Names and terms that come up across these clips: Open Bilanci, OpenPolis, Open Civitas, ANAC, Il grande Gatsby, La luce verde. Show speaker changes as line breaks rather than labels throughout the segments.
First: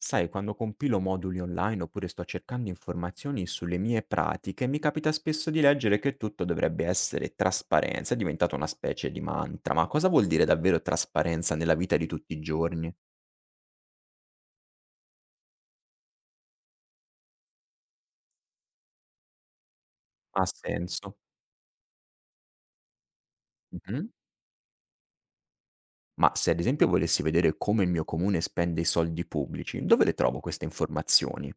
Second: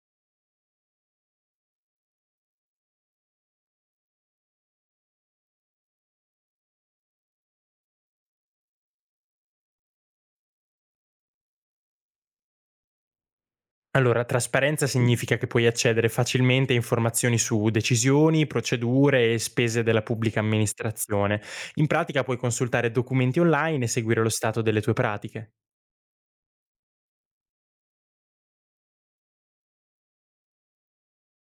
Sai, quando compilo moduli online oppure sto cercando informazioni sulle mie pratiche, mi capita spesso di leggere che tutto dovrebbe essere trasparenza, è diventata una specie di mantra, ma cosa vuol dire davvero trasparenza nella vita di tutti i giorni?
Allora, trasparenza significa che puoi accedere facilmente a informazioni su decisioni, procedure e spese della pubblica
Ha senso?
amministrazione. In pratica puoi consultare documenti online e
Mhm.
seguire lo stato delle tue pratiche.
Ma se ad esempio volessi vedere come il mio comune spende i soldi pubblici, dove le trovo queste informazioni?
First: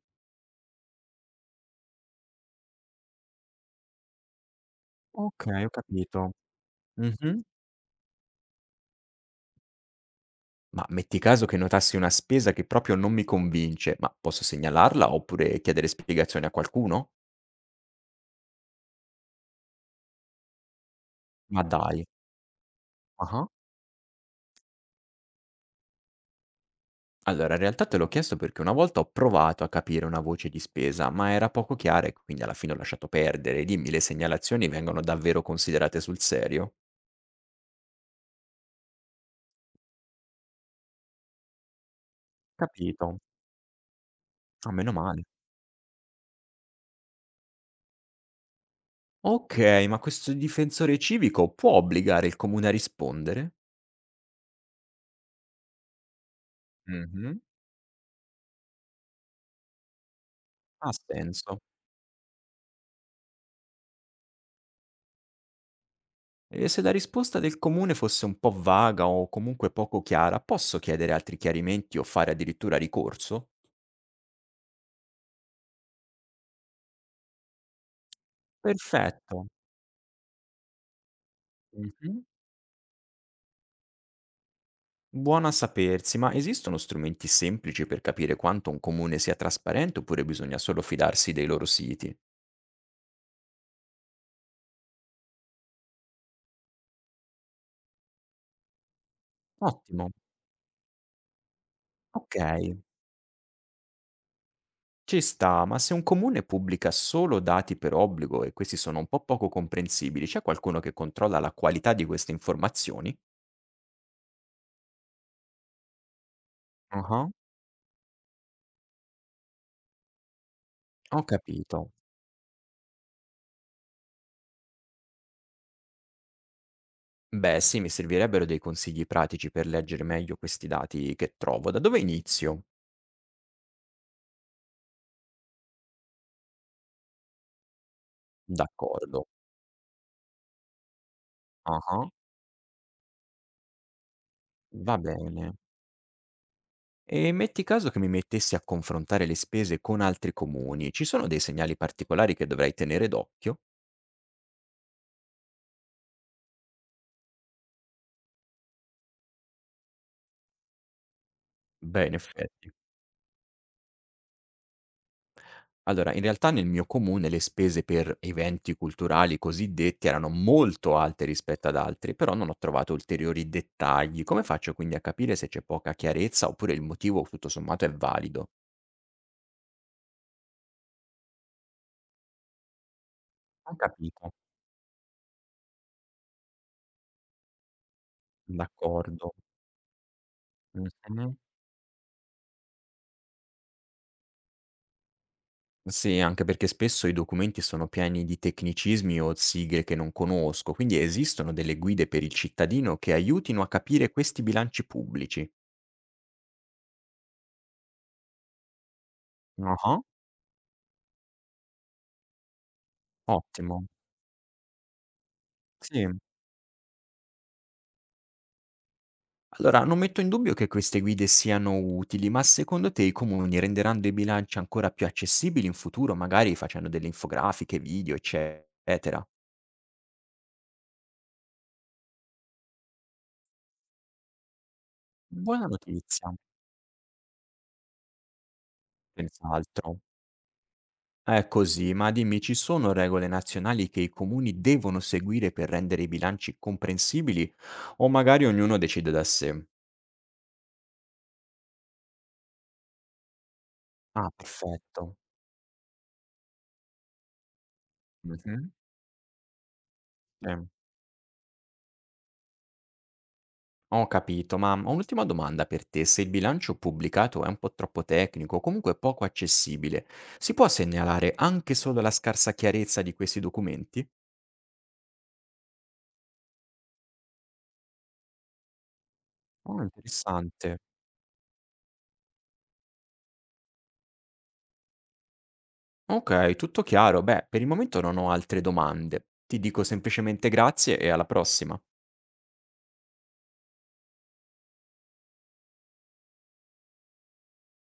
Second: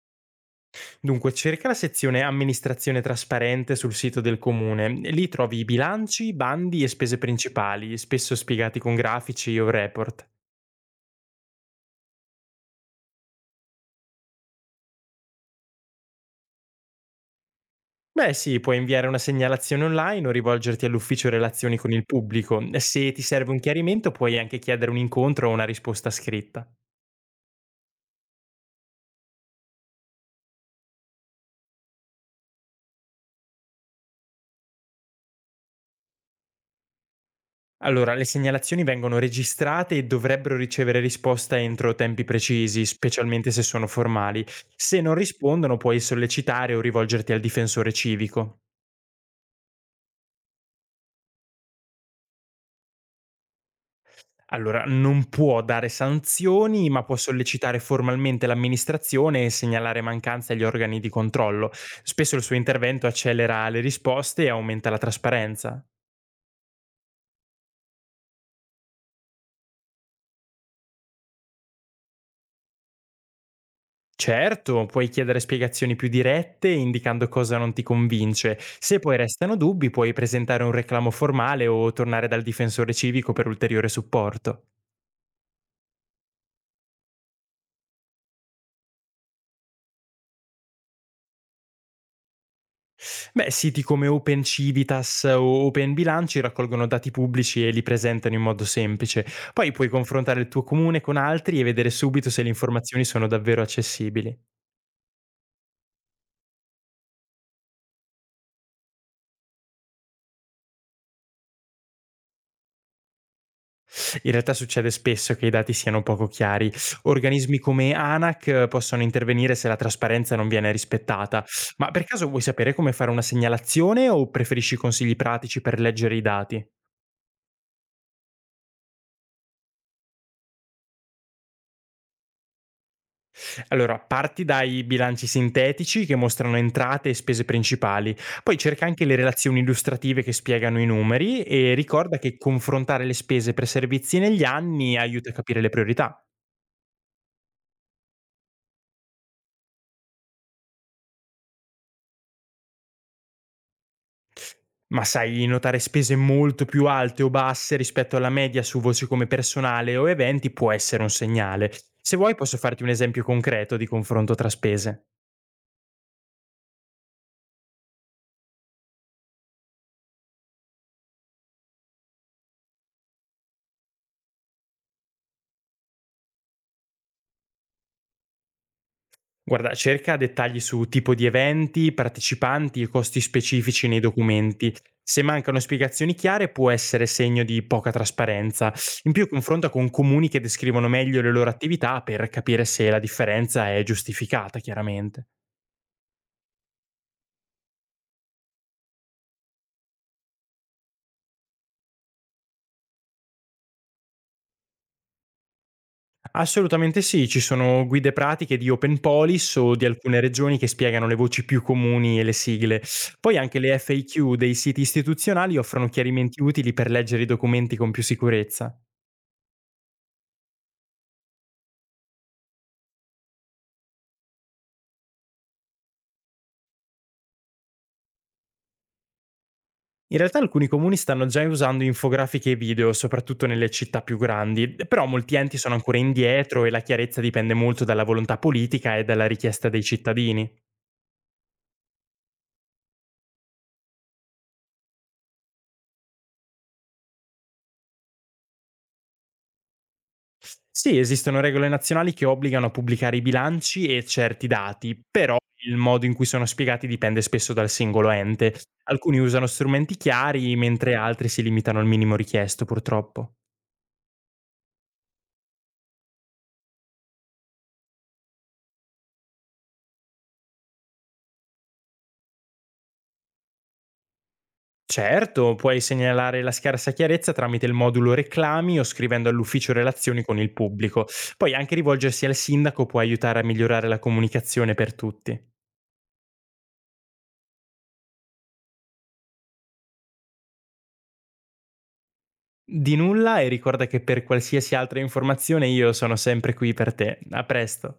Dunque, cerca la sezione amministrazione trasparente sul sito del comune. Lì
Ok,
trovi i
ho capito.
bilanci, bandi e spese
Mhm.
principali, spesso spiegati con grafici o report.
Ma metti caso che notassi una spesa che proprio non mi convince, ma posso segnalarla oppure chiedere spiegazioni a qualcuno?
Beh sì, puoi inviare una segnalazione online o rivolgerti all'ufficio
Ma
relazioni con
dai.
il pubblico. Se ti
Ah-ah.
serve un chiarimento puoi anche chiedere un incontro o una risposta scritta.
Allora, in realtà te l'ho chiesto perché una volta ho provato a capire una voce di spesa, ma era poco chiara e quindi alla fine ho lasciato perdere. Dimmi, le segnalazioni vengono davvero considerate sul serio?
Allora, le segnalazioni vengono registrate e dovrebbero ricevere risposta entro tempi precisi,
Capito.
specialmente se sono formali.
Ah, meno
Se non
male.
rispondono, puoi sollecitare o rivolgerti al difensore civico.
Ok, ma questo difensore civico può obbligare il comune a rispondere?
Allora, non può dare sanzioni, ma può
Mh-mh.
sollecitare formalmente l'amministrazione e segnalare mancanze agli
Ha
organi di
senso.
controllo. Spesso il suo intervento accelera le risposte e aumenta la trasparenza.
E se la risposta del comune fosse un po' vaga o comunque poco chiara, posso chiedere altri chiarimenti o fare addirittura ricorso?
Certo, puoi chiedere spiegazioni più dirette indicando cosa non ti convince. Se poi
Perfetto.
restano dubbi, puoi presentare un reclamo formale o
Mh-mh.
tornare dal difensore civico per ulteriore supporto.
Buona a sapersi, ma esistono strumenti semplici per capire quanto un comune sia trasparente oppure bisogna solo fidarsi dei loro siti?
Beh, siti come Open Civitas o Open Bilanci raccolgono dati pubblici e li presentano in modo semplice. Poi puoi
Ottimo,
confrontare il tuo comune con altri e vedere subito
ok,
se le informazioni sono davvero accessibili.
ci sta, ma se un comune pubblica solo dati per obbligo e questi sono un po' poco comprensibili, c'è qualcuno che controlla la qualità di queste informazioni?
In realtà succede spesso che i dati siano poco chiari.
Ah,
Organismi come ANAC possono intervenire se la trasparenza non viene
ho
rispettata.
capito.
Ma per caso vuoi sapere come fare una segnalazione o preferisci consigli pratici per leggere i dati?
Beh, sì, mi servirebbero dei consigli pratici per leggere meglio questi dati che trovo. Da dove inizio?
Allora, parti dai bilanci sintetici che mostrano entrate e spese principali, poi cerca anche le
D'accordo.
relazioni illustrative che spiegano i numeri e
Ah,
ricorda che confrontare le spese per servizi negli
va
anni aiuta a
bene.
capire le priorità.
E metti caso che mi mettessi a confrontare le spese con altri comuni, ci sono dei segnali particolari che dovrei tenere d'occhio?
Ma sai notare spese molto più alte o basse rispetto alla media su voci come personale o eventi può essere un segnale.
Beh, in
Se vuoi posso
effetti.
farti un esempio concreto di confronto tra spese.
Allora, in realtà nel mio comune le spese per eventi culturali cosiddetti erano molto alte rispetto ad altri, però non ho trovato ulteriori dettagli. Come faccio quindi a capire se c'è poca chiarezza oppure il motivo tutto sommato è valido?
Guarda, cerca dettagli su tipo di eventi, partecipanti e costi
Ho
specifici nei
capito,
documenti. Se mancano spiegazioni chiare può essere segno di poca trasparenza. In più
d'accordo.
confronta con comuni che descrivono meglio le loro attività per capire se la differenza è giustificata, chiaramente.
Sì, anche perché spesso i documenti sono pieni di tecnicismi o sigle che non conosco, quindi esistono delle guide per il cittadino che aiutino a capire questi bilanci pubblici.
Assolutamente sì, ci sono guide pratiche di OpenPolis o di
Ah,
alcune regioni che spiegano le voci più comuni e le sigle. Poi anche le
ottimo.
FAQ dei siti istituzionali offrono
Sì.
chiarimenti utili per leggere i documenti con più sicurezza.
Allora, non metto in dubbio che queste guide siano utili, ma secondo te i comuni renderanno i bilanci ancora più accessibili in futuro, magari facendo delle infografiche, video, eccetera?
In realtà alcuni comuni stanno già usando infografiche e video, soprattutto nelle città più grandi, però molti enti
Buona
sono ancora
notizia,
indietro e la chiarezza dipende molto dalla volontà politica e dalla richiesta dei
senz'altro.
cittadini.
È così, ma dimmi, ci sono regole nazionali che i comuni devono seguire per rendere i bilanci comprensibili o magari ognuno decide da sé?
Sì, esistono regole nazionali che obbligano a pubblicare i bilanci e
Ah,
certi dati,
perfetto.
però il modo in cui sono spiegati dipende spesso dal singolo ente.
Mhm.
Alcuni usano strumenti
Sì,
chiari, mentre altri si limitano al minimo richiesto, purtroppo.
ho capito, ma ho un'ultima domanda per te. Se il bilancio pubblicato è un po' troppo tecnico o comunque poco accessibile, si può segnalare anche solo la scarsa chiarezza di questi documenti?
Certo, puoi segnalare la scarsa chiarezza tramite il modulo reclami o scrivendo all'ufficio
Oh,
relazioni con il
interessante.
pubblico. Poi anche rivolgersi al sindaco può aiutare a migliorare la comunicazione per tutti.
Ok, tutto chiaro. Beh, per il momento non ho altre domande. Ti dico semplicemente grazie e alla prossima.
Di nulla e ricorda che per qualsiasi altra informazione io sono sempre qui per te. A presto.